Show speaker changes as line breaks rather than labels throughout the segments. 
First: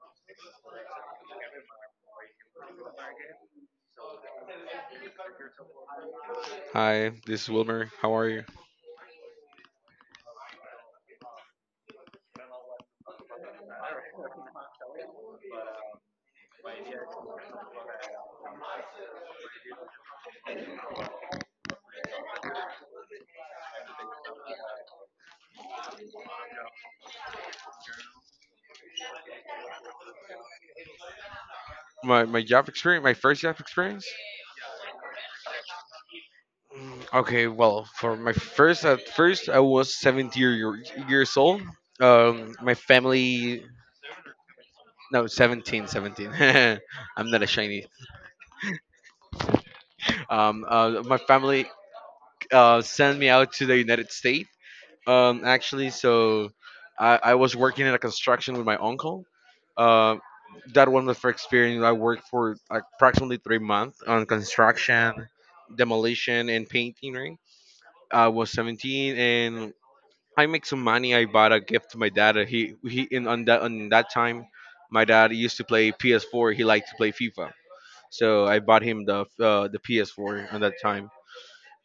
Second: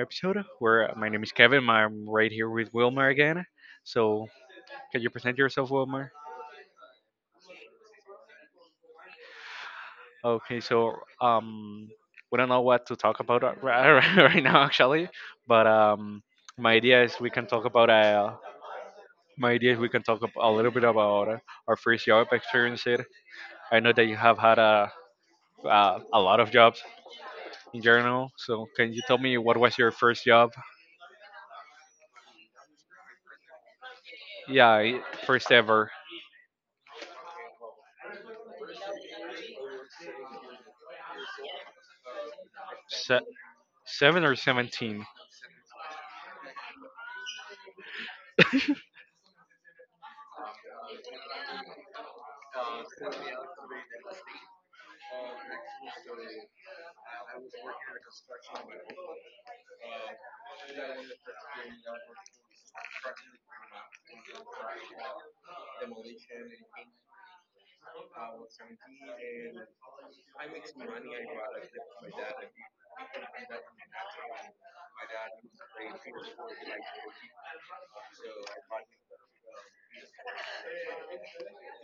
episode where my name is Kevin. I'm right here with Wilmer again. So, can you present yourself, Wilmer?
Hi, this is Wilmer. How are you?
Okay, so um, we don't know what to talk about right right now actually, but my idea is we can talk about my idea is we can talk ab- a little bit about our first job experience. Here, I know that you have had a lot of jobs in general. So, can you tell me what was your first job?
My job experience, my first job experience.
Yeah, first ever.
Mm, okay, well, for my first at first I was 17 years old. My
Se-
family,
seven or seventeen?
no, 17. I'm not a Chinese. My family sent me out to the United States. Actually, so I was working in a construction with my uncle. Uh, that was my first experience. I worked for like, approximately 3 months on construction, demolition, and painting. Right, I was 17, and I make some money. I bought a gift to my dad. He in on that time, my dad used to play PS4. He liked to play FIFA, so I bought him the PS4 on that time,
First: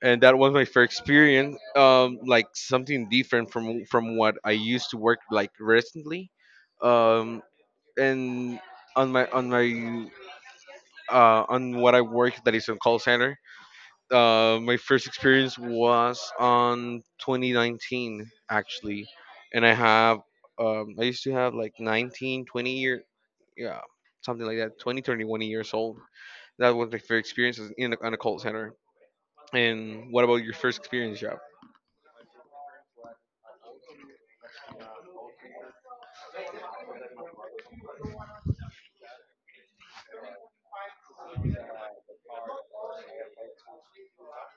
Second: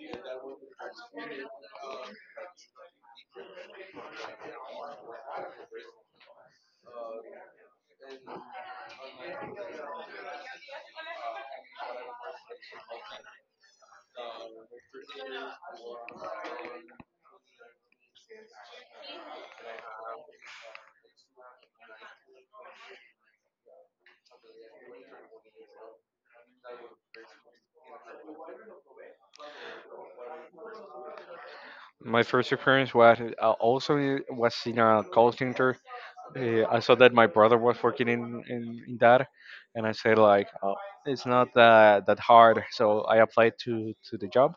and that was my first experience, like something different from what I used to work like recently. um and on my on my on what I work, that is, on call center, my first experience was on 2019, actually. And I have, I used to have like 19, 20 year, yeah, something like that, 20, 21 years old. That was my first experience on a call center. And what about your first experience job?
My first experience was also was in a call center. I saw that my brother was working in that, and I said like, oh, it's not that hard. So I applied to the job.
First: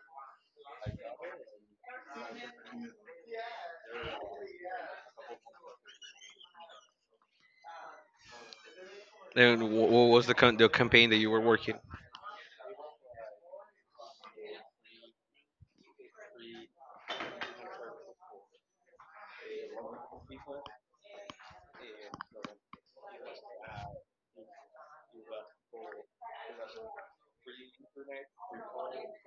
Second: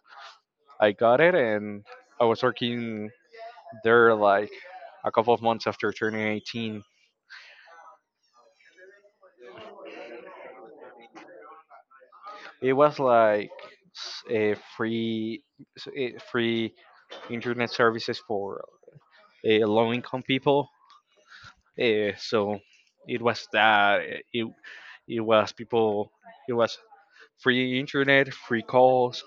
I got it, and I was working there like a couple of months after turning 18.
And what was the campaign that you were working?
It was like a free free internet services for low income people. So it was that It was people. It was free internet, free calls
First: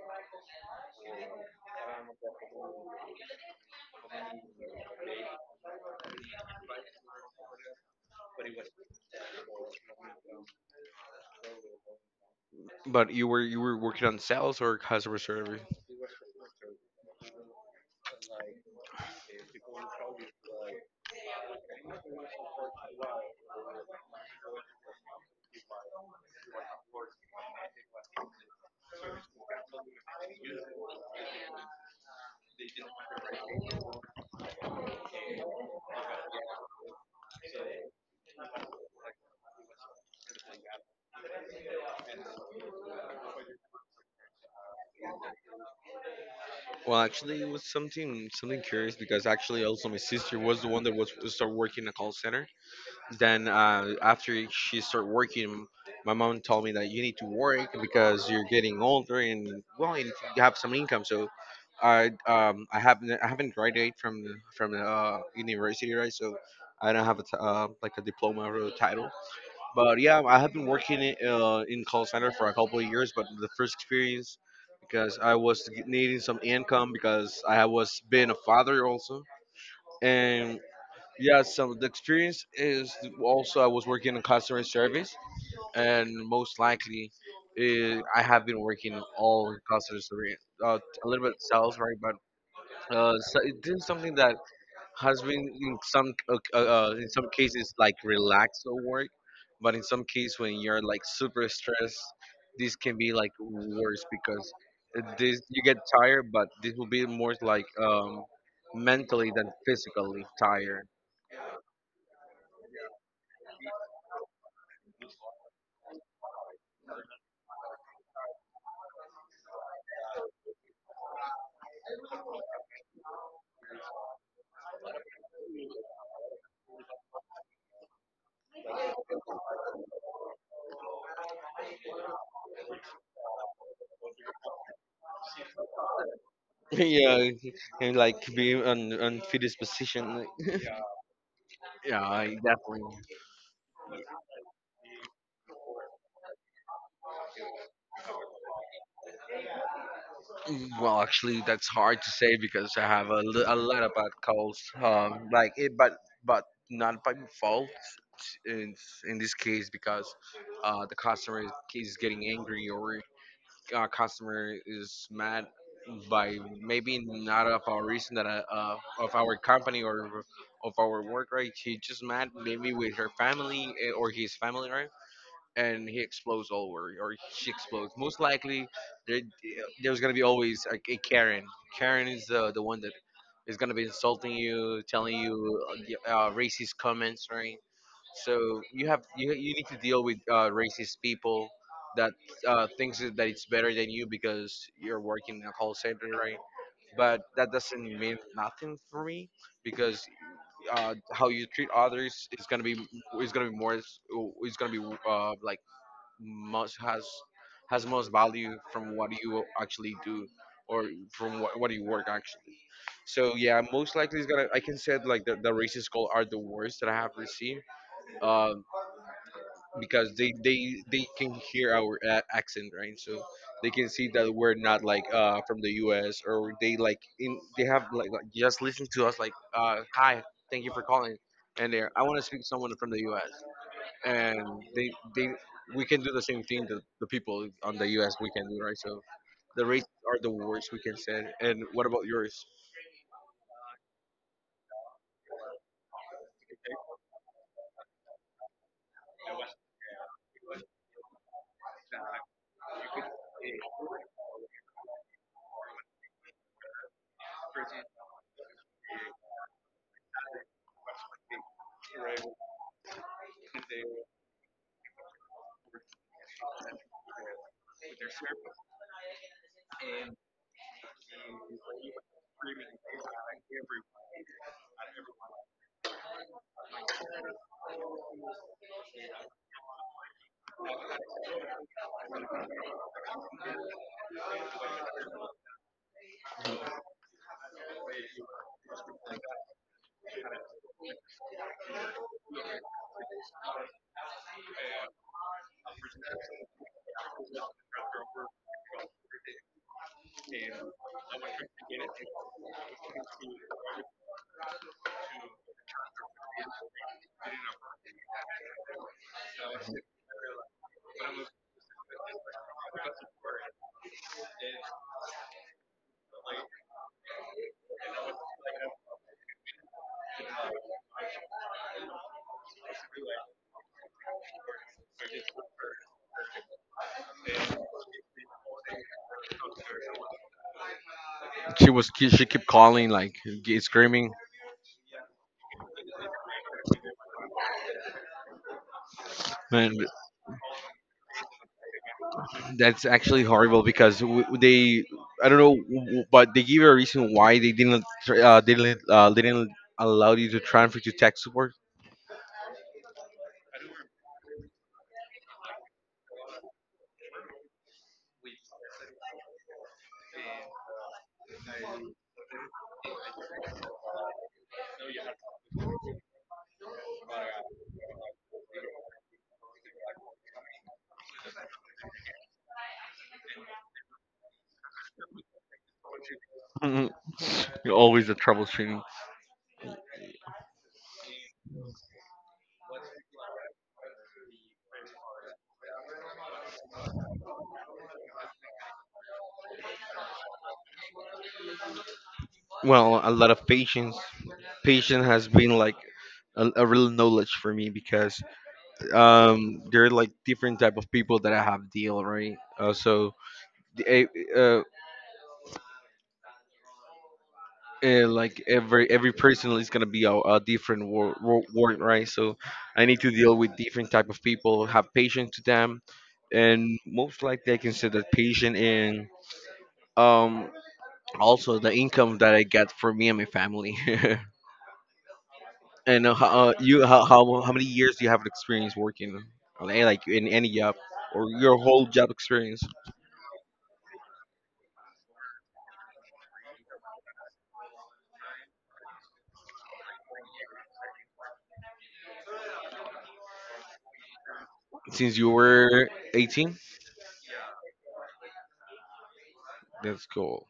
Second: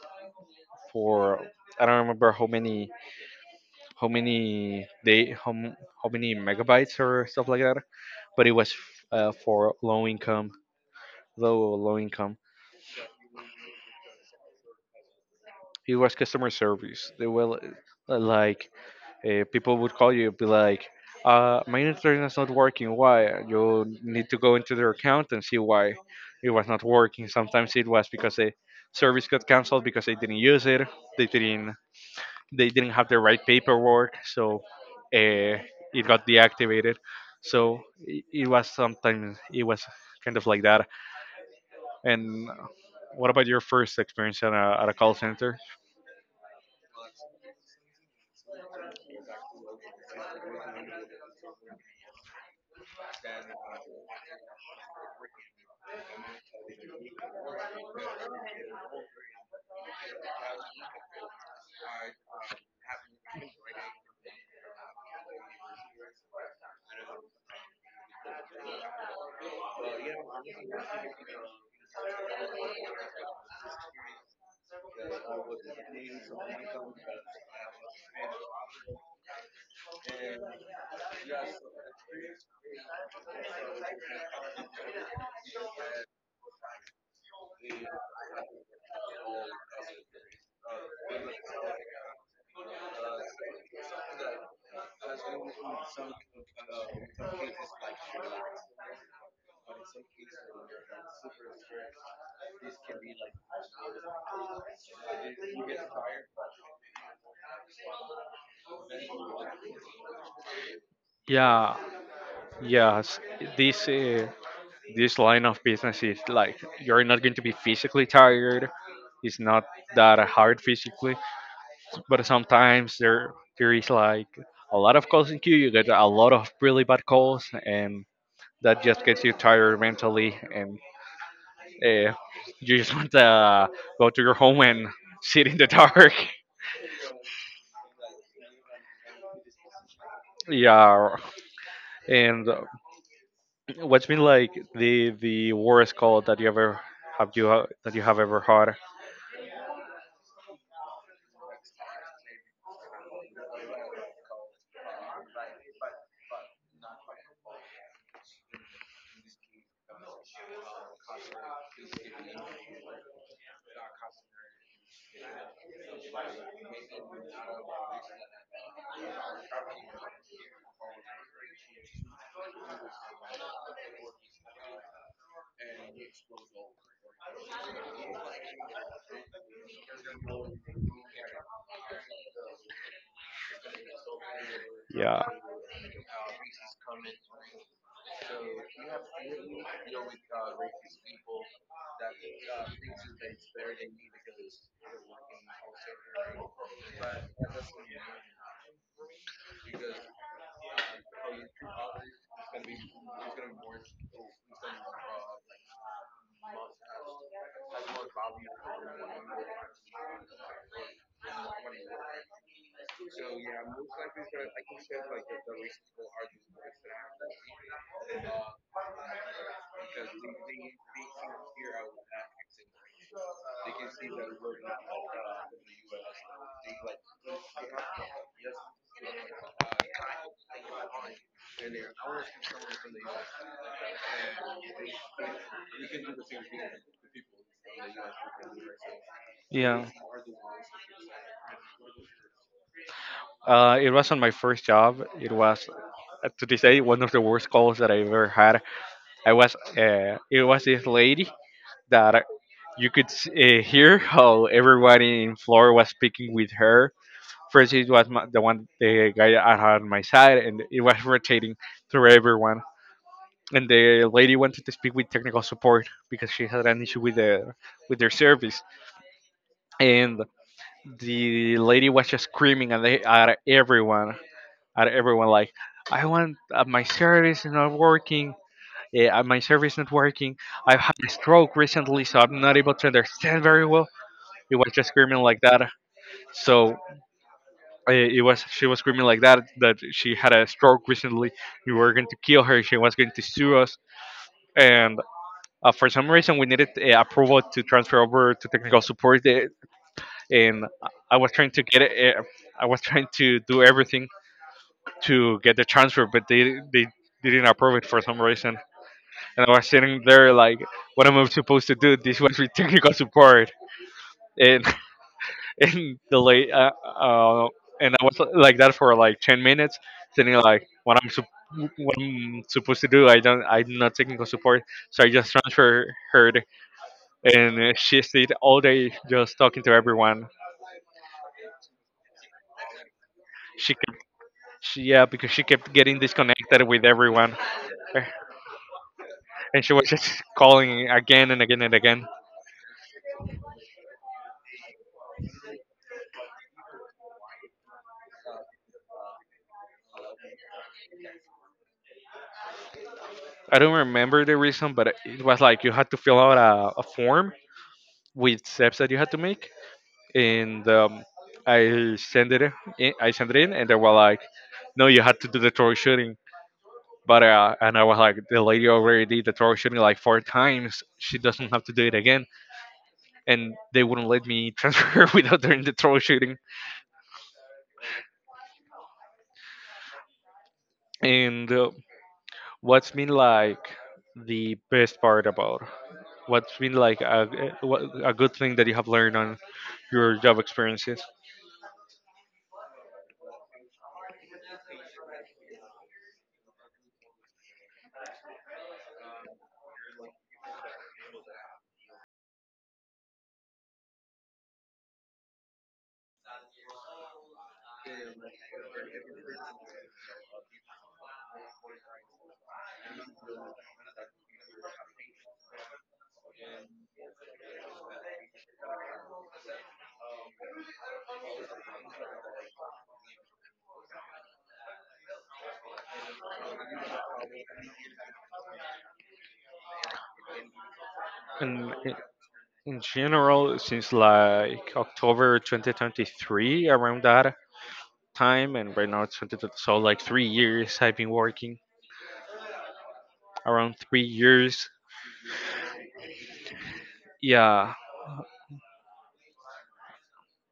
for I don't remember how many how many day how, m- how many megabytes or stuff like that. But it was for low income, low income.
But you were working on sales or customer service?
It was customer service. They were like people would call you be like, my internet is not working. Why? You need to go into their account and see why it was not working. Sometimes it was because the service got canceled because they didn't use it. they didn't they didn't have the right paperwork, so uh, it got deactivated. So it was, sometimes it was kind of like that. And what about your first experience at at a call center?
Well, actually, it was something curious, because actually also my sister was the one that was started working in a call center. Then, after she started working, my mom told me that you need to work because you're getting older, and, well, you need to have some income. So I haven't graduated from university, right, so I don't have like a diploma or a title. But yeah, I have been working in call center for a couple of years, but the first experience, because I was needing some income, because I was being a father also, and yeah, so the experience is, also I was working in customer service, and most likely, I have been working all in customer service, uh, a little bit sales, right? But so it is something that has been in some cases like relaxed at work, but in some cases when you're like super stressed, this can be like worse, because this you get tired, but this will be more like, mentally than physically tired.
Yeah, yes, this uh, this line of business is like you're not going to be physically tired. It's not that hard physically, but sometimes there is like a lot of calls in queue. You get a lot of really bad calls, and that just gets you tired mentally, and uh, you just want to go to your home and sit in the dark.
Yeah, and like be on fitness position.
Yeah,
Yeah, I
and
definitely.
what's been like the worst call that you ever that you have ever had?
Mm, well, actually, that's hard to say because I have a lot of bad calls. Like it, but but not by fault in in this case, because the customer is getting angry, or customer is mad, by maybe not of our reason, that, of our company or of our work, right. He just mad maybe with her family, or his family, right, and he explodes all over, or she explodes. Most likely, there, there's gonna be always like a Karen. Karen is the one that is gonna be insulting you, telling you, racist comments, right? So you need to deal with racist people that, thinks that it's better than you because you're working in a call center, right? But that doesn't mean nothing for me, because how you treat others is gonna be more, is gonna be like most has most value from what you actually do, or from what you work actually. So yeah, most likely, it's gonna I can say, like, the racist call are the worst that I have received, um because they can hear our, accent, right, so they can see that we're not like, from the US, or they like in they have like just listen to us like, hi, thank you for calling. And there I want to speak to someone from the US, and they we can do the same thing that the people on the U.S. we can do, right? So the
Yeah.
rates are the worst, we can say. And what about yours?
It was on my first job. It was to this day one of the worst calls that I ever had. I was it was this lady that you could hear how everyone in floor was speaking with her. First, it was the one the guy I had on my side, and it was rotating through everyone. And the lady wanted to speak with technical support because she had an issue with the with their service, and the lady was just screaming at everyone like, "I want my service is not working. My service not working. I've had a stroke recently, so I'm not able to understand very well." It was just screaming like that. So it was she was screaming like that that she had a stroke recently. We were going to kill her. She was going to sue us. And for some reason, we needed approval to transfer over to technical support. And I was trying to get it. I was trying to do everything to get the transfer, but they didn't approve it for some reason. And I was sitting there like, what am I supposed to do? This was with technical support. And in the late uh, and I was like that for like 10 minutes, sitting like what I'm supposed to do. I don't, I'm not technical support, so I just transfer her, and she stayed all day just talking to everyone.
She kept calling like,
She kept,
screaming.
yeah, because she kept getting disconnected with everyone, and she
Man,
was just calling again and again and again.
that's actually horrible, because w- they i don't know, but they give you a reason why they didn't tr- they didn't allow you to transfer to tech support.
I don't remember the reason, but it was like you had to fill out a form with steps that you had to make, and I sent it. I sent it in, and they were like, "No, you had to do the torture shooting." But and I was like, "The lady already did the torture shooting like four times. She doesn't have to do it again." And they wouldn't let me transfer without doing the torture shooting.
Mhm. You're always the troubleshooting.
And what's been like the best part about what's been like a what- a good thing that you have learned on your job experiences?
Well, a lot of patience. Patience has been like a real knowledge for me, because there are like different type of people that I have deal, right, so, the- uh, uh, like, every person is gonna be a different word, right, so I need to deal with different type of people, have patience to them, and most likely I consider patient in, um also the income that I get for me and my family. And ho- you how, how many years do you have experience working on, like, in any job, or your
And
whole job experience?
in general since like October 2023 around that time, and right now it's 2020, so like 3 years I've been working, around 3 years.
Since you were 18?
Yeah.
That's cool.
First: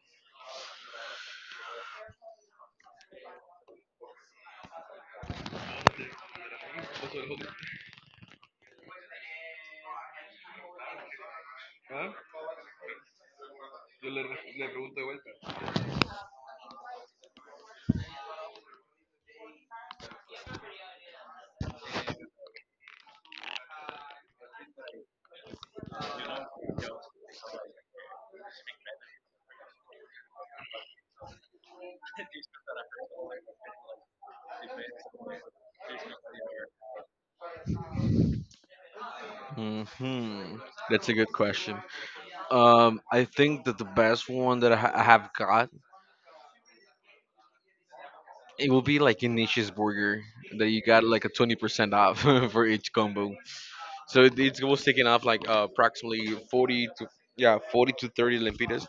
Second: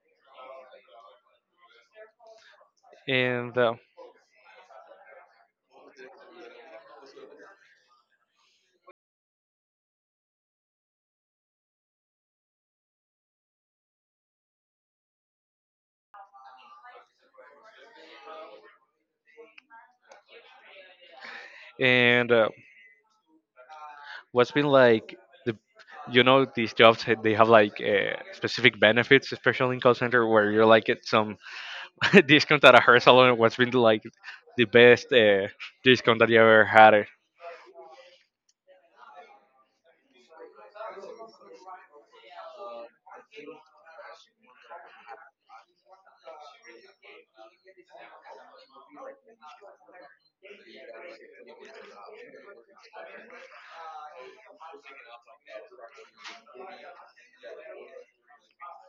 And and uh, what's been like the you know these jobs they have like specific benefits, especially in call center where you're like get some discount at a hair salon. What's been like the best discount that you ever had, eh?
Hmm, that's a good question. I think that the best one that I have got, it will be like a niche's burger that you got like a 20% off for each combo. So it was taking off like, approximately 40 to, yeah, 40 to 30 lempiras.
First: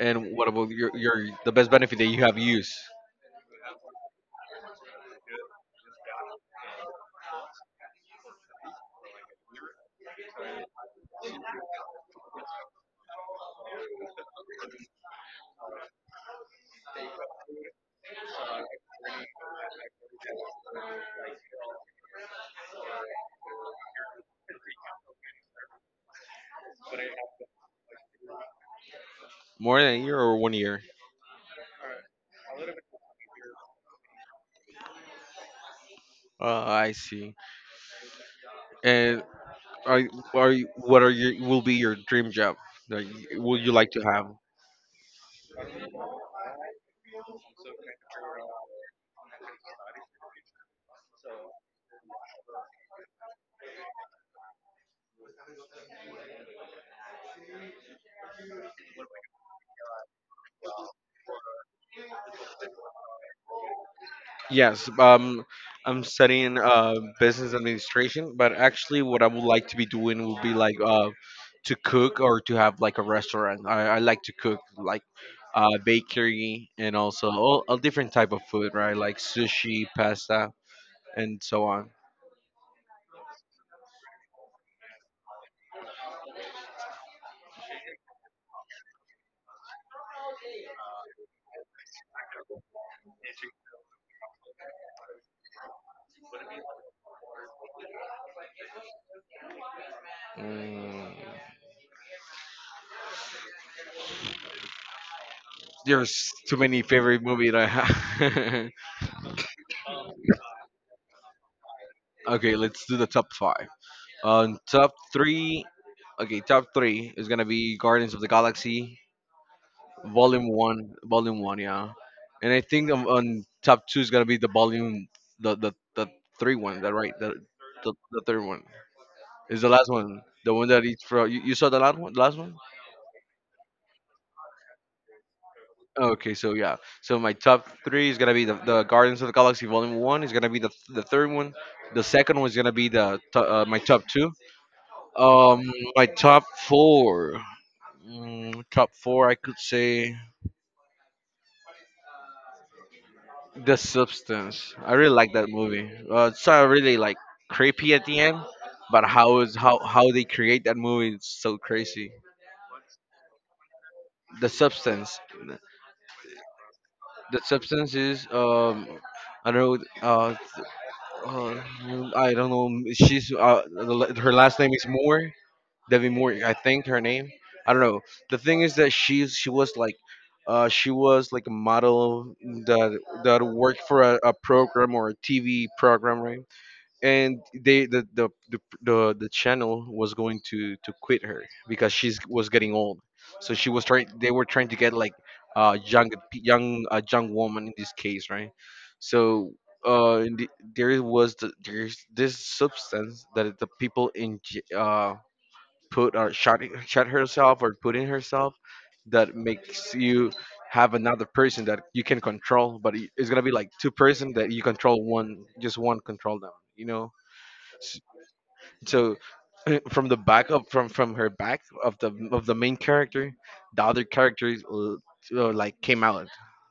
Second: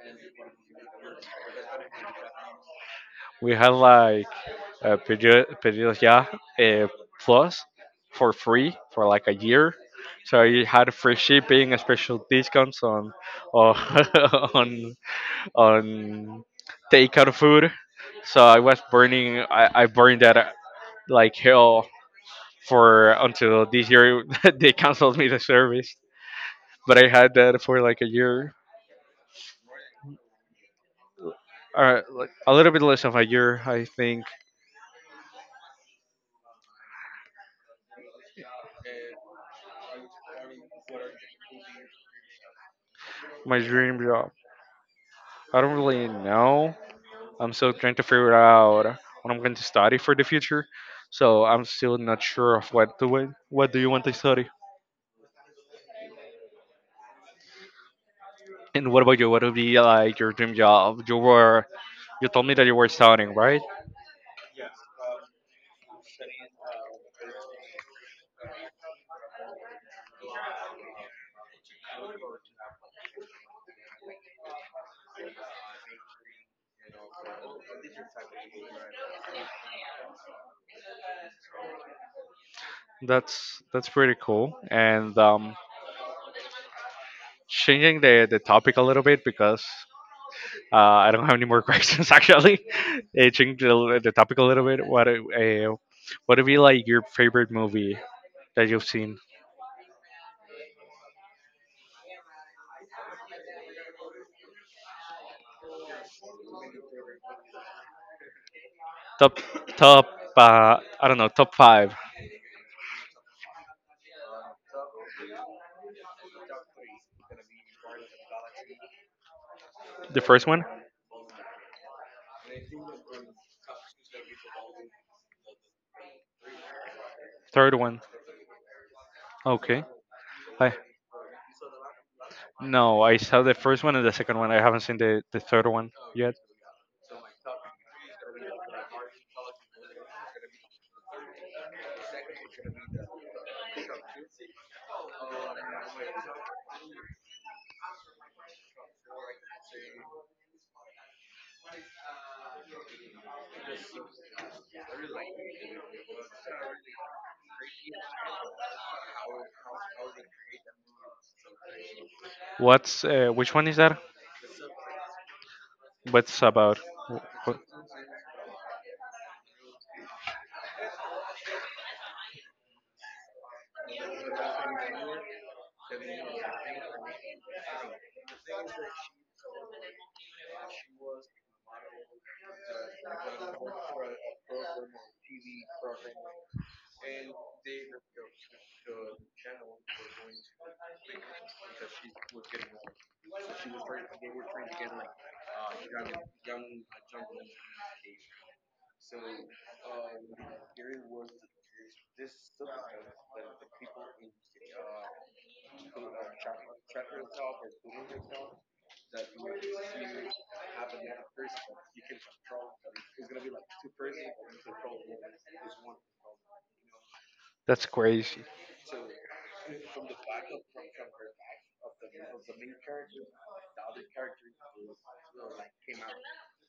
And what about your the best benefit that you have used?
We had like a period, yeah, uh, plus for free for like a year, so you had free shipping and special discounts on on, on takeout food, so I was burning I burned that like hell for until this year they canceled me the service, but I had that for like a year.
More than a year or 1 year?
Like a little bit less of a year, I think.
I see. And Are what are your will be your dream job that will
My
you like
dream
to have?
job, I don't really know. I'm still trying to figure out what I'm going to study for the future. So I'm still not sure of what to win. What do you want to study? And what about you? What would be like your dream job? You were, you told me that you were studying, right?
Yes, I'm studying, business administration, but actually, what I would like to be doing would be like, to cook, or to have like a restaurant. I like to cook like, bakery, and also all different type of food, right? Like sushi, pasta, and so on.
That's pretty cool. And changing the topic a little bit because uh, I don't have any more questions actually. Changing the topic a little bit. What would be like your favorite movie that you've seen?
Mm, there's too many favorite movie that I have.
Top, top I don't know, top five.
Okay, let's do the top five. On top three, okay, top three is gonna be Guardians of the Galaxy,
The
Volume
first one?
One, Volume One, yeah. And I think on top two is gonna be the Volume, the three one, that right, the,
Third
the
one.
the third one is the
Okay.
last one, the one
I,
that eats for you, you saw the last one, last one.
no, I saw the first one and the second one. I haven't seen the third one
Okay,
yet.
so yeah, so my top three is gonna be the Guardians of the Galaxy Volume One, is gonna be the third one, the second one is gonna be my top two. Um, my top four. Mm, top four, I could say, The Substance. I really like that movie. It's not really like creepy at the end, but how is how they create that movie? It's so crazy.
What's which one is that?
The Substance.
What's about? Wh-
The
wh-
Substance is, I don't know. Uh, I don't know. She's, her last name is Moore. Debbie Moore, I think her name. I don't know. The thing is that she was like, she was like a model that worked for a program, or a TV program, right? And the channel was going to quit her because she's was getting old. So she was trying. They were trying to get like, young young a young woman in this case, right? So, and there was the, there's this substance, that the people in, uh, put or shot herself, or put in herself, that makes you have another person that you can control, but it's gonna be like 2 person, that you control one, just one control them you know
That's
S-
crazy.
so, from the back of, from her back, of the main character, the other character is, like, came out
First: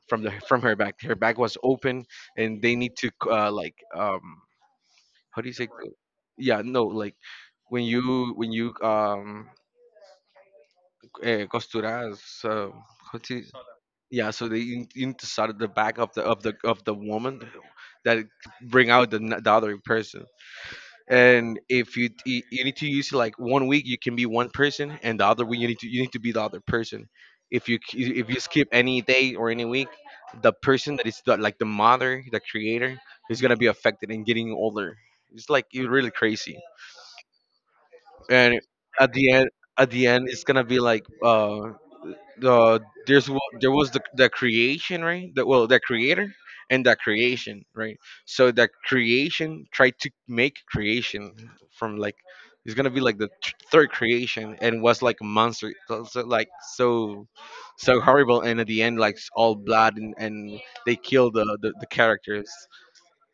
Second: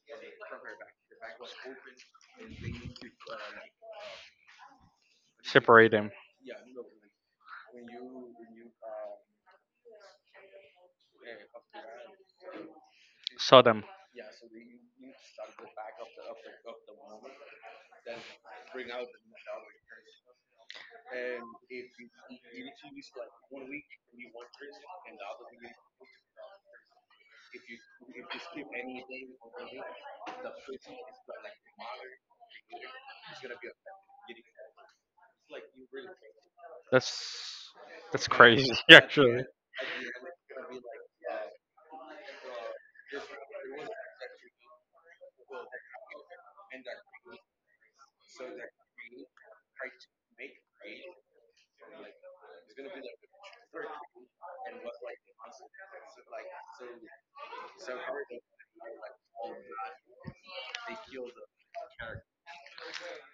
from her back, her back was open, and they need to, like, how do you say?
Separate them.
Yeah, no, like, when you costuras. How to—
Saw them.
Yeah, so they, inside the back of the woman, that bring out the other person. And if you need to use it like 1 week, you can be one person, and the other week you need to be the other person. If if you skip any day or any week, the person that is the, like, the mother, the creator, is gonna be affected and getting older. It's like, you, really crazy.
That's that's
And
crazy
at the
actually.
end, it's gonna be like the there's there was the creation, right? That well the creator and the creation, right? So the creation tried to make creation from, like, it's gonna be like the third creation and was like a monster. So so horrible, and at the end like it's all blood and they kill the characters.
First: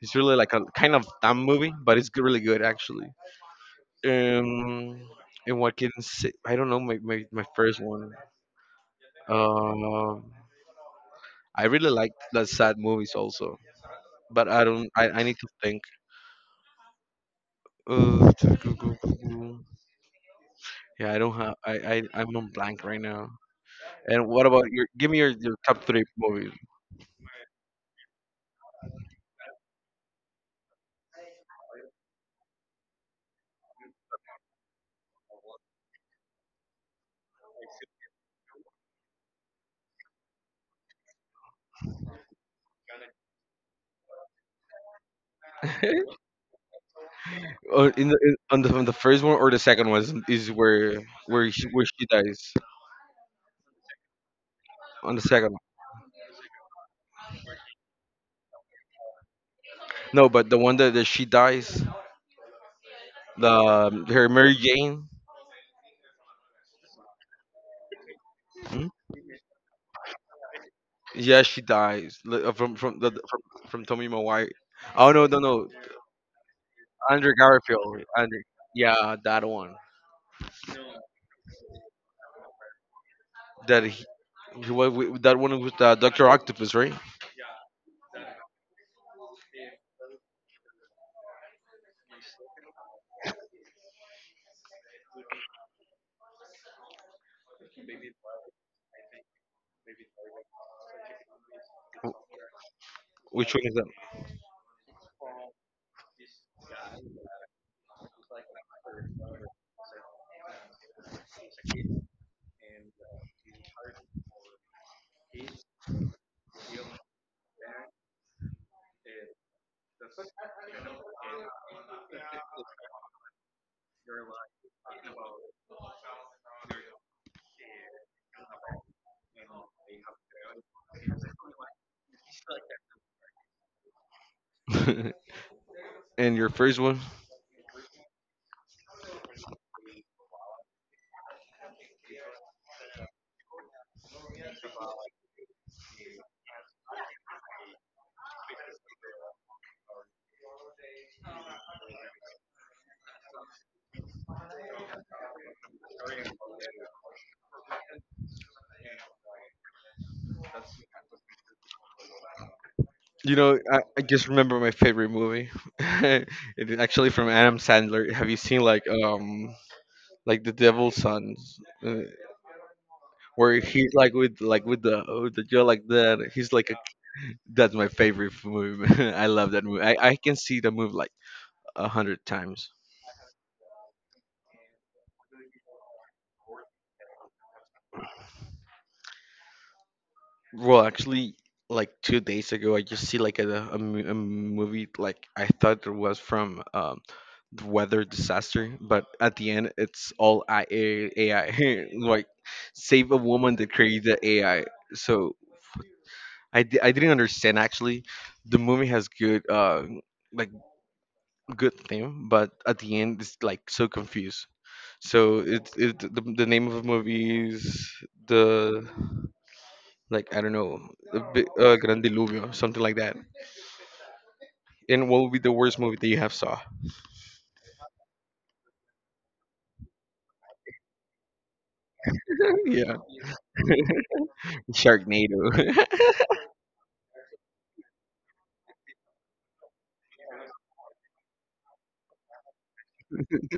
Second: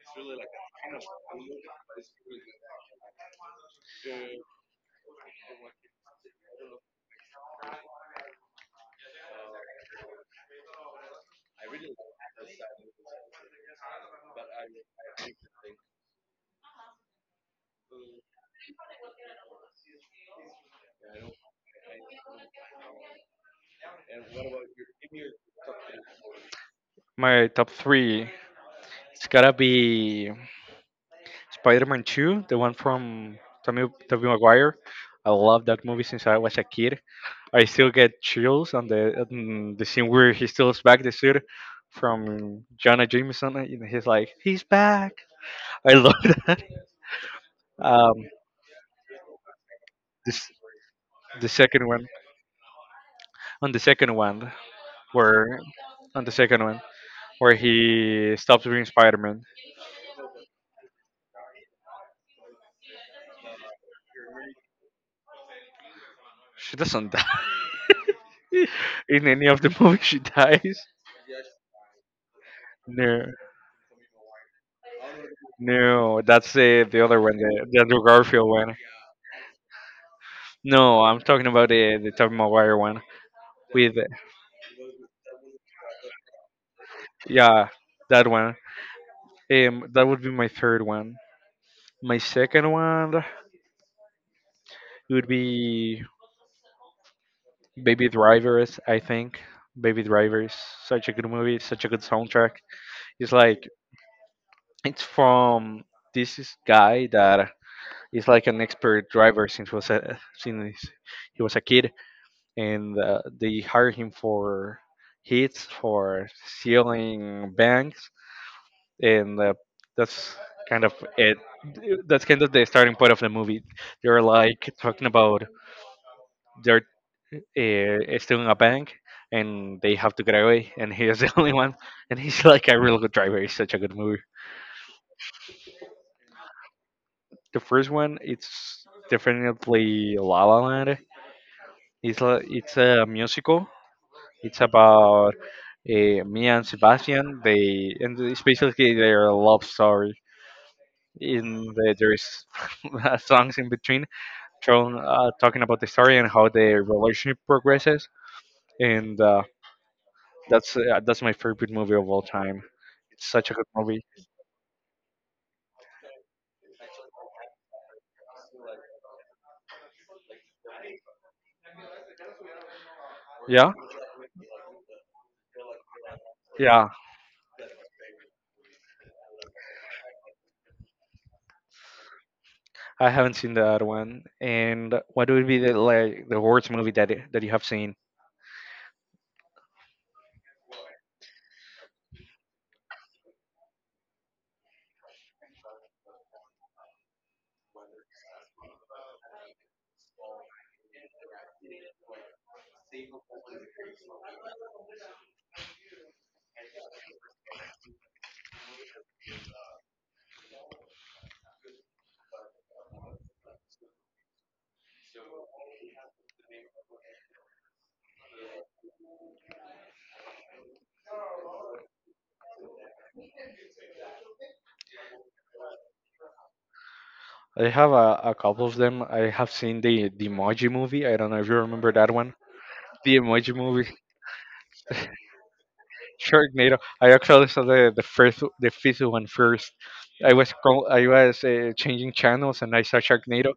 It's really like a kind of dumb movie, but it's really good actually. um and what can say, I don't know. My first one. um I really like the sad movies also, but I don't. I need to think. Uh, yeah, I don't have. I'm on blank right now. And what about your? Give me your, top three movies.
My top three. It's gotta be Spider-Man 2, the one from Tommy Tobey Maguire. I love that movie since I was a kid. I still get chills on the scene where he steals back the suit from Jonah Jameson, and he's like, "He's back!" I love that.
Or in the
Um,
on the first one or the second one
this
is, where,
the second
where she
one,
dies
on the second one,
on the second one.
where on the second one where he stops being Spider-Man.
No, but the one that, that she dies, the her Mary Jane.
She doesn't die
Hmm?
in any of the movies. She dies.
Yeah, she dies from the,
No,
from Tommy Maguire. Oh, no.
no, that's the other
Andrew
one, the
Garfield.
Andrew
Andrew,
Garfield one.
yeah, that one.
No, I'm talking about the Tobey Maguire one
That
with,
he, he was with, that one with Doctor Octopus, right?
yeah, that one. That would be my third one. My second one would be Baby Drivers. I think Baby Drivers, such a good movie, such a good
Wh-
soundtrack. It's
Which one
like,
is
it's from, this is guy that is like an expert driver since was since he was a kid, and they hire him for hits for stealing banks, and that's kind of it. That's kind of the starting point of the movie. They're like talking about, they're still in a bank, and they have to get away, and he is the only one, and he's like a real good driver. It's such a good movie.
that? And your first one?
The first one, it's definitely La La Land. It's it's a musical. It's about me and Sebastian, they, and it's basically their love story. In the, there's songs in between shown, talking about the story and how their relationship progresses, and that's that's my favorite movie of all time. It's
You
such a
know,
good movie.
I just remember my favorite movie. It's actually from Adam Sandler. Have you seen like The Devil's Son, uh, where
Yeah,
he's like with the girl like that? He's like a,
yeah.
that's my favorite movie. I love that movie. I can see the movie like 100 times.
I haven't seen the other one. And what would be the like the worst movie that that you have seen?
Well, actually, like 2 days ago, I just see like a movie like I thought it was from the weather disaster, but at the end, it's all AI. Like, save a woman that created the AI. So, I didn't understand actually. The movie has good like good theme, but at the end, it's like so confused. So it's the name of the movie is the like I don't know, a Gran Diluvio, something like that. And what would be the worst movie that you have saw?
I have a couple of them. I have seen the Emoji movie. I don't know if you remember that one.
Yeah,
The Emoji movie,
Sharknado.
Sharknado. I actually saw the first, the fifth one first. I was changing channels and I saw Sharknado,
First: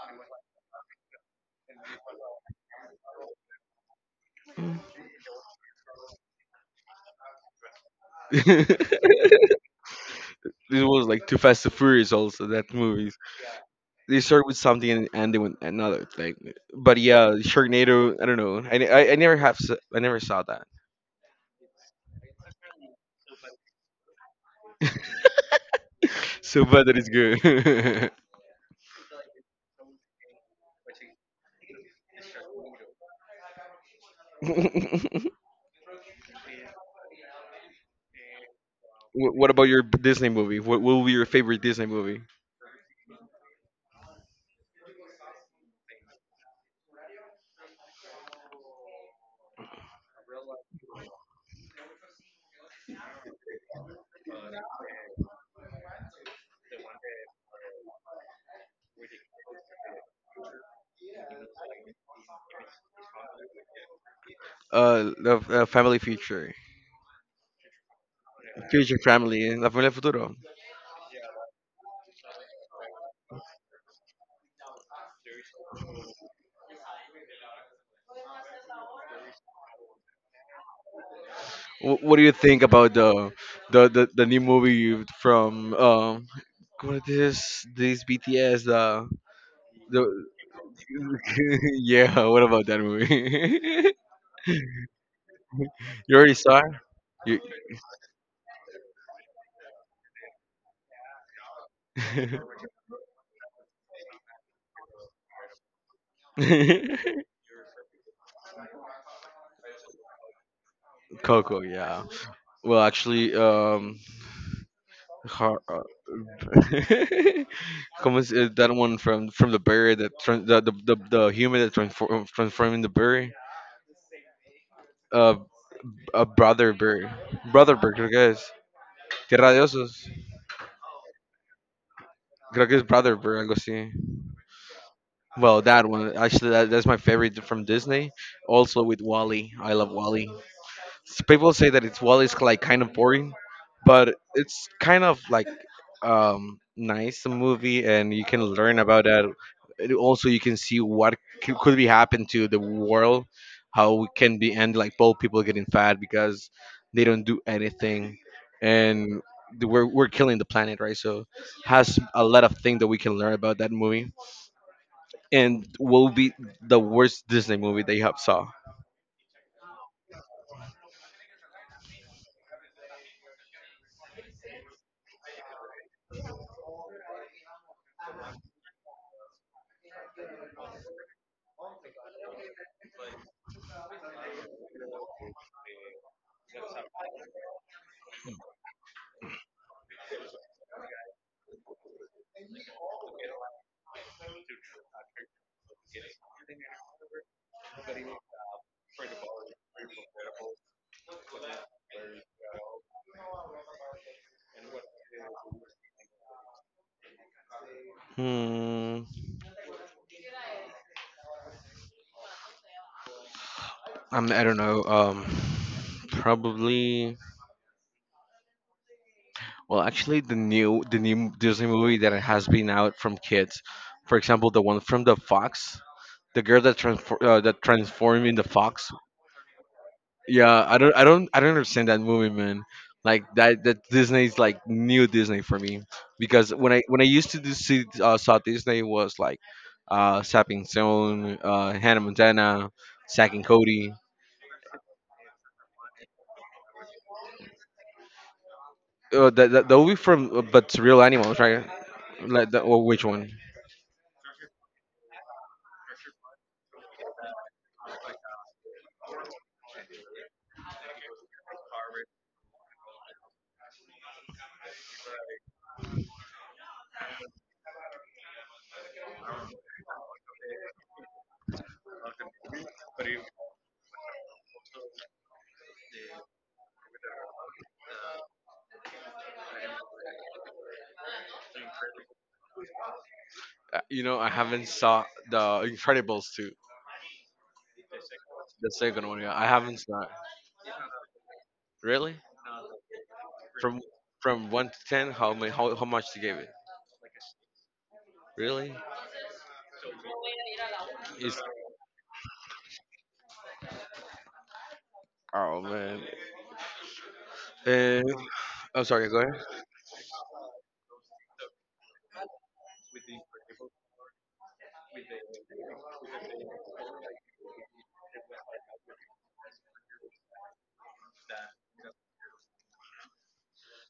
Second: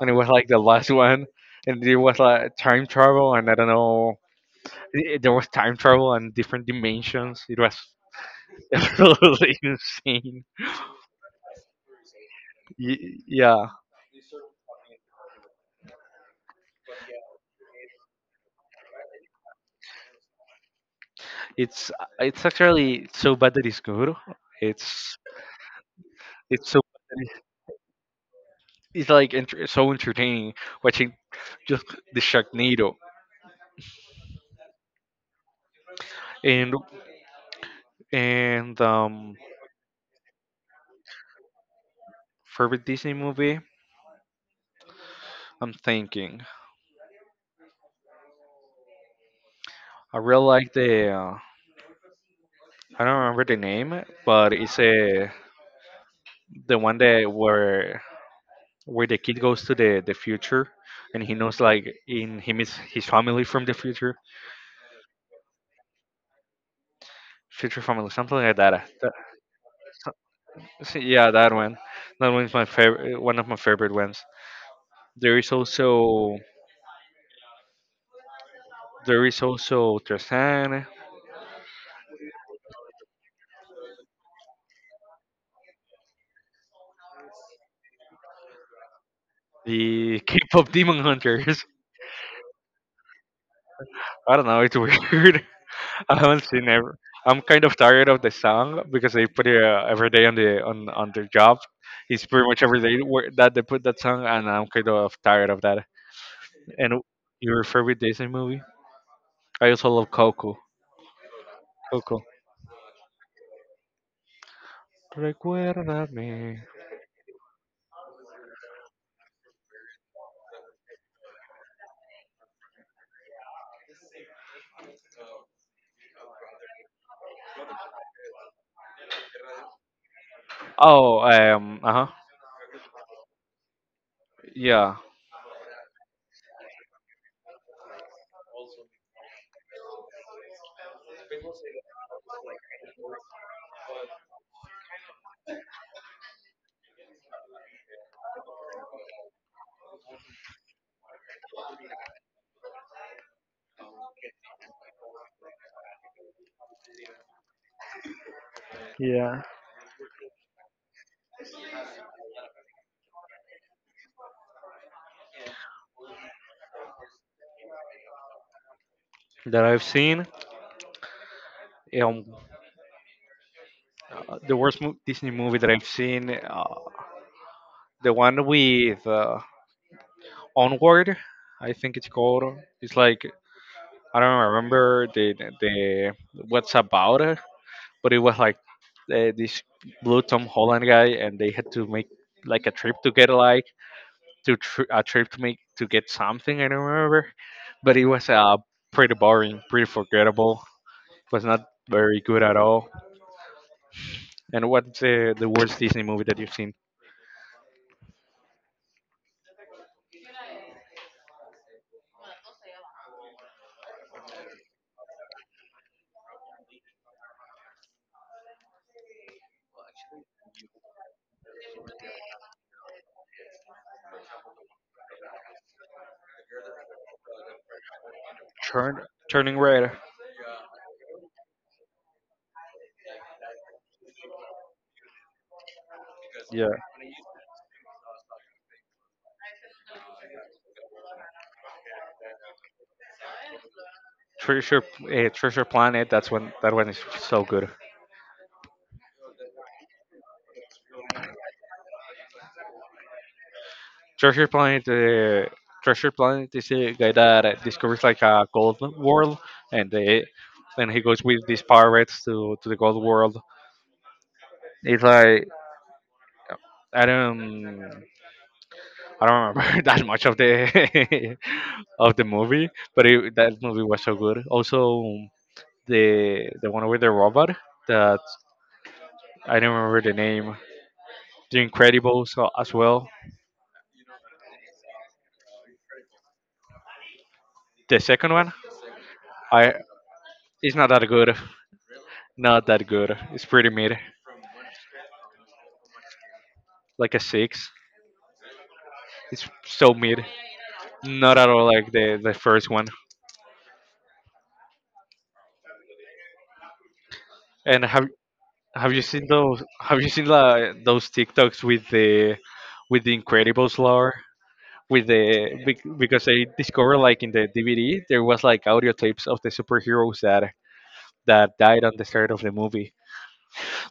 and it was like the last one, and it was like time travel and I don't know, there was time travel and different dimensions. It was
This
absolutely insane.
was like Too Fast to Furious. Also, that movies
Y- yeah,
they start with something and end with another. It's like, but yeah, Sharknado. I don't know. I never have. I never saw that.
it's it's actually so bad that it's good. It's
So
it's so
bad that it's good.
it's like so entertaining watching just the Sharknado. And and um
What about your Disney movie? What will be your favorite Disney movie?
favorite Disney movie. I'm thinking. I really like the I don't remember the name, but it's a the one that where the kid goes to the future, and he knows like in him is his family from the future.
The Family Feature.
Future family, something like that.
Future Family, La Familia Futuro.
So, yeah, that one. That one's my favorite, one of my favorite ones. there is also there is also Tristan.
What do you think about the new movie from what is this BTS the
The K-pop Demon Hunters.
yeah, what about that movie?
I don't know, it's weird. I
You already
haven't
saw
seen ever. I'm
it?
kind of tired of the song because they put it every day on the on their job. It's pretty much every day that they put that song, and I'm kind of tired of that.
You
And your favorite Disney movie? I also love Coco.
Coco, yeah.
Coco.
Well, actually, har- uh,
Recuérdame.
Como is that one from the bird that tran the human that transforming the bird? Uh, a Brotherberg. Brotherberg creo que es. Tierra de Osos.
Oh, uh huh.
Creo que es Brotherberg, algo así.
Yeah,
Well, that one. Actually, that's my favorite from Disney. Also with Wally. I love Wally. People say that it's, well, it's like kind of boring, but it's kind of like nice a movie, and you can learn about that. And also you can see what could be happen to the world, how it can be end, like both people getting fat because they don't do anything. And
yeah.
we're killing the planet, right? So has a lot of things that we can learn about that movie. And will be the worst Disney movie they have saw.
That I've seen. Um, the worst Disney movie that I've seen, the one with Onward, I think it's called. It's like, I don't remember the what's about it, but it was like, this blue Tom Holland guy, and they had to make like a trip together, like a trip to make to get something. I don't remember, but it was pretty boring, pretty forgettable. Was not very good at all. And what's the worst Disney movie that you've seen?
hmm I don't know. Probably. Well, actually, the new Disney movie that has been out from kids, for example, the one from the Fox, the girl that transform that transformed into fox.
Turn Turning Red.
Yeah, I don't understand that movie, man. Like that, that Disney's like new Disney for me, because
Yeah.
when I, used to do, see saw Disney was like, Sapping Zone, Hannah Montana, Zack and Cody.
Treasure Treasure Planet. That's one. That one is so good.
That would be from but it's real animals, right? Like the, well, which one?
Treasure Planet. Treasure Planet is a guy that discovers like a gold world, and they, and he goes with these pirates to the gold world. It's like, I don't. I don't remember that much of the of the movie, but that movie was so good. Also, the one with the robot that I don't remember the name. The Incredibles as well.
You know, I haven't saw the Incredibles two,
The second one,
the second one. Yeah, I
I
haven't saw it.
it's not that good.
Really?
Not that good. It's pretty
From
mid,
1 to 10, how many? How much you gave it?
like a six.
Really?
It's so mid. Not
It's,
at all like the first one.
oh man.
And
Uh, oh,
have you
sorry. Go
seen those?
ahead.
Have you seen those TikToks with the Incredibles lore? Because I discovered, like, in the DVD there was like audio tapes of the superheroes that died on the start of the movie.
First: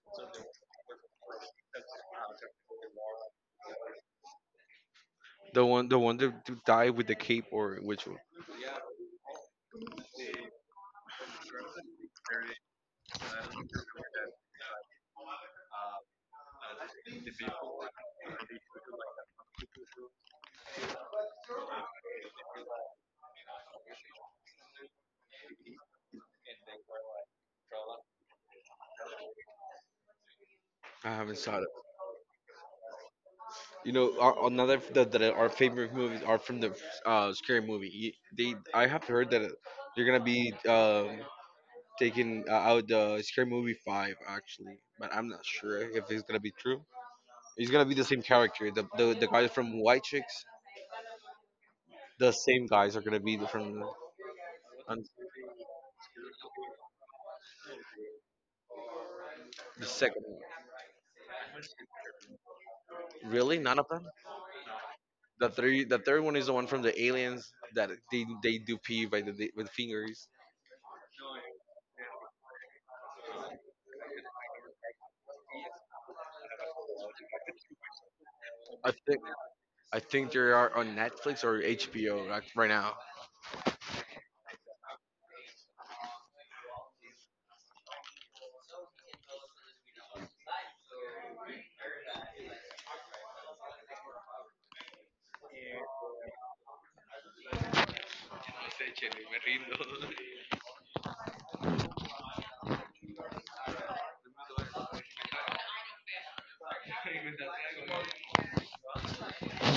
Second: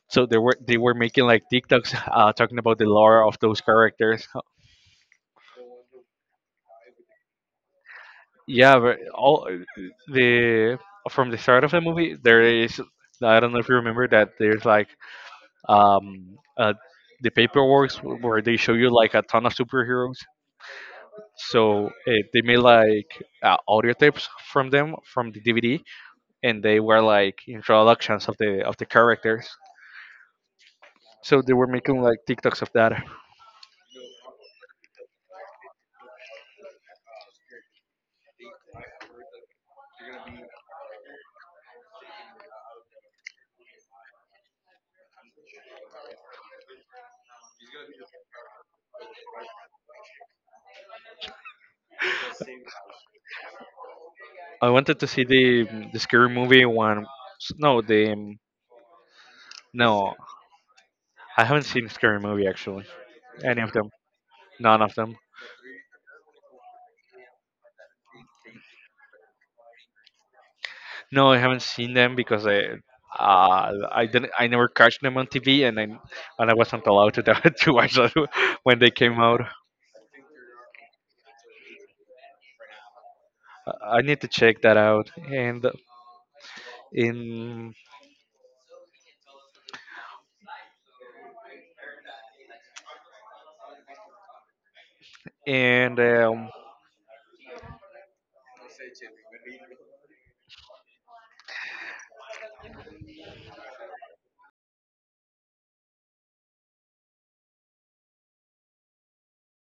So they were making like TikToks talking about the lore of those characters.
The one, that to die with the cape or which one?
Yeah, but all the from the start of the movie there is, I don't know if you remember, that there's like um uh, the paperwork where they show you like a ton of superheroes. So they made like audio tapes from them from the DVD, and they were like introductions of the characters.
I haven't
So they
saw
were
it.
making like TikToks of that.
You know, another that our favorite movies are from the scary movie. They, I have heard that they're gonna be, taking out the Scary Movie 5 actually, but I'm not sure if it's gonna be true. It's gonna be the same character. The guys from White Chicks, the same guys are gonna be from the,
I
on
wanted to see the scary movie one. No, the
the
no,
second one.
I haven't seen scary movie actually.
Really,
Any of
none of
them?
them.
None of them.
The third one is the one from the aliens that they do pee by the with fingers.
No, I haven't seen them because I. I didn't. I never catch them on TV, and I wasn't allowed to to watch them when
I
they
think
came out.
I think they are on Netflix or HBO right now.
I need to check that out. And in and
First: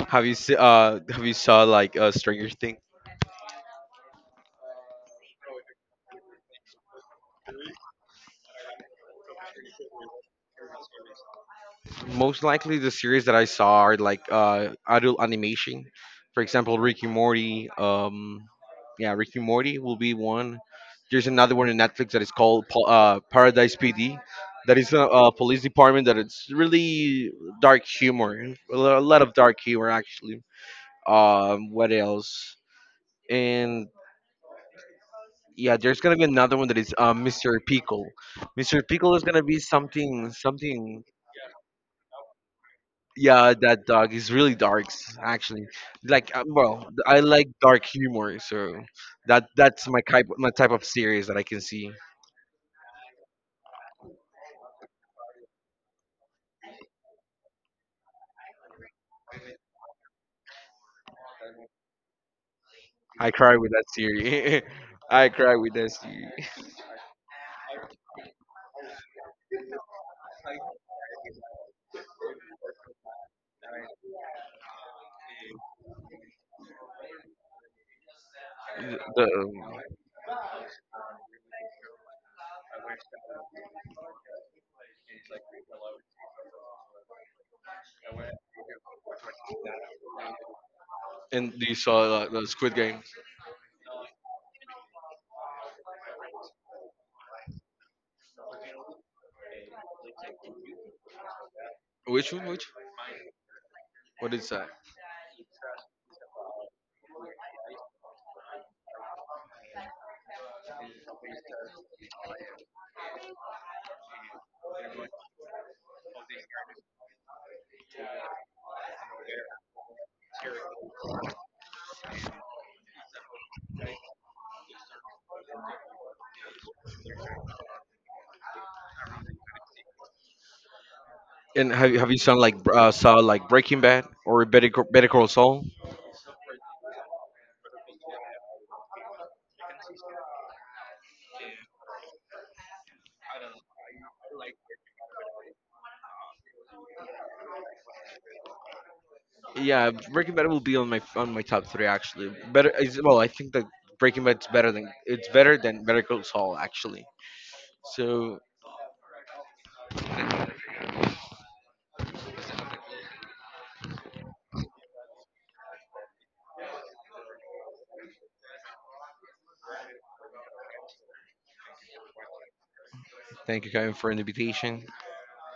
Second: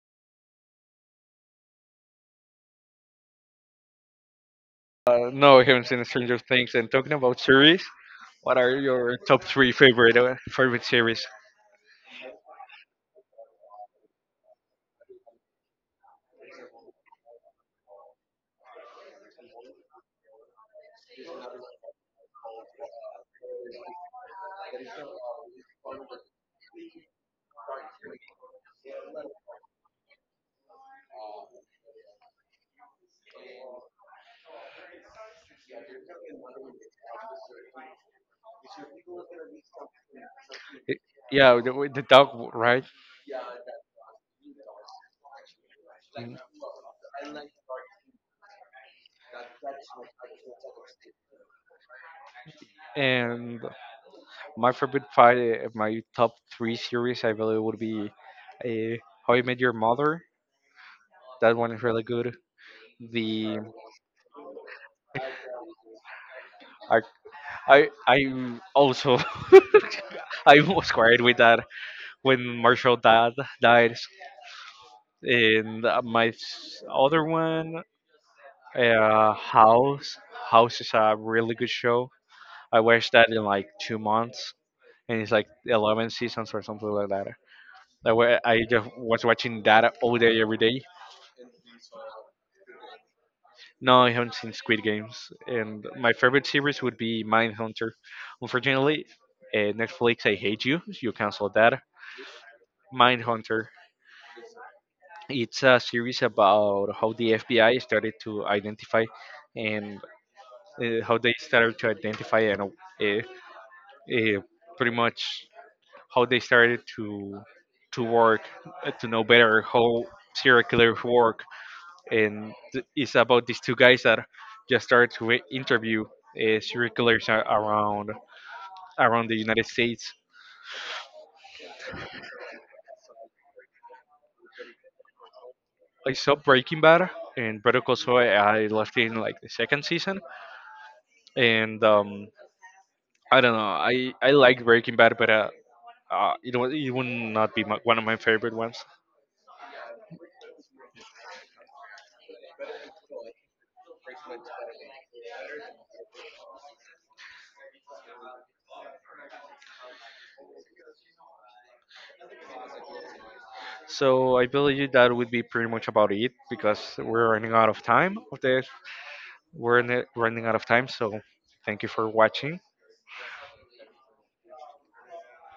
Have you have you saw like Stranger Things?
No, I haven't seen Stranger Things. And talking about series, what are your top three favorite, favorite series?
Most likely the series that I saw are like adult animation. For example, Ricky Morty. Yeah, Ricky Morty will be one. There's another one on Netflix that is called Paradise PD. That is a police department that it's really dark humor, a a lot of dark humor actually. What else? And yeah, there's gonna be another one that is Mr. Pickle. Mr. Pickle is gonna be something,
Y-
something.
Yeah, with the dog, right?
Yeah, that dog is really dark, actually. Like,
Mm.
well, I like dark humor, so that's my type, of series that I can see.
And my favorite part, my top three series, I believe, would be uh, How I Met Your Mother. That one is really good.
I cry
The
with that series. I cry with that series.
I I also I was cried with that when Marshall dad died. And my other one.
The, the-
House. House is a really good show. I watched that in like 2 months, and it's like 11 seasons or something like that. That way, I just was watching that all day, every day.
and you saw the Squid Game.
No, I haven't seen Squid Games, and my favorite series would be Mindhunter. Unfortunately, Netflix, I hate you, so you canceled that.
Which one? Which?
Mindhunter.
What is that?
It's a series about how the FBI started to identify, and how they started to identify, and uh, pretty much how they started to work, to know better how serial killers work. And it's about these two guys that just started to interview, serial killers around the United States.
And have you have you seen like saw like Breaking Bad or Better Call Saul?
I saw Breaking Bad, and Better Call Saul I left in like the second season. And I don't know, I like Breaking Bad, but it would not be one of my favorite ones.
Yeah, Breaking Bad will be on my top three actually. Better is, well, I think that Breaking Bad's better than, it's better than Better Call Saul actually. So
So I believe that would be pretty much about it because we're running out of time of this. We're running out of time, so thank you for watching.
thank you, Karen, for an invitation.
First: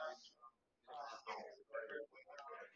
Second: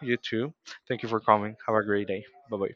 You too. Thank you for coming. Have a great day. Bye bye.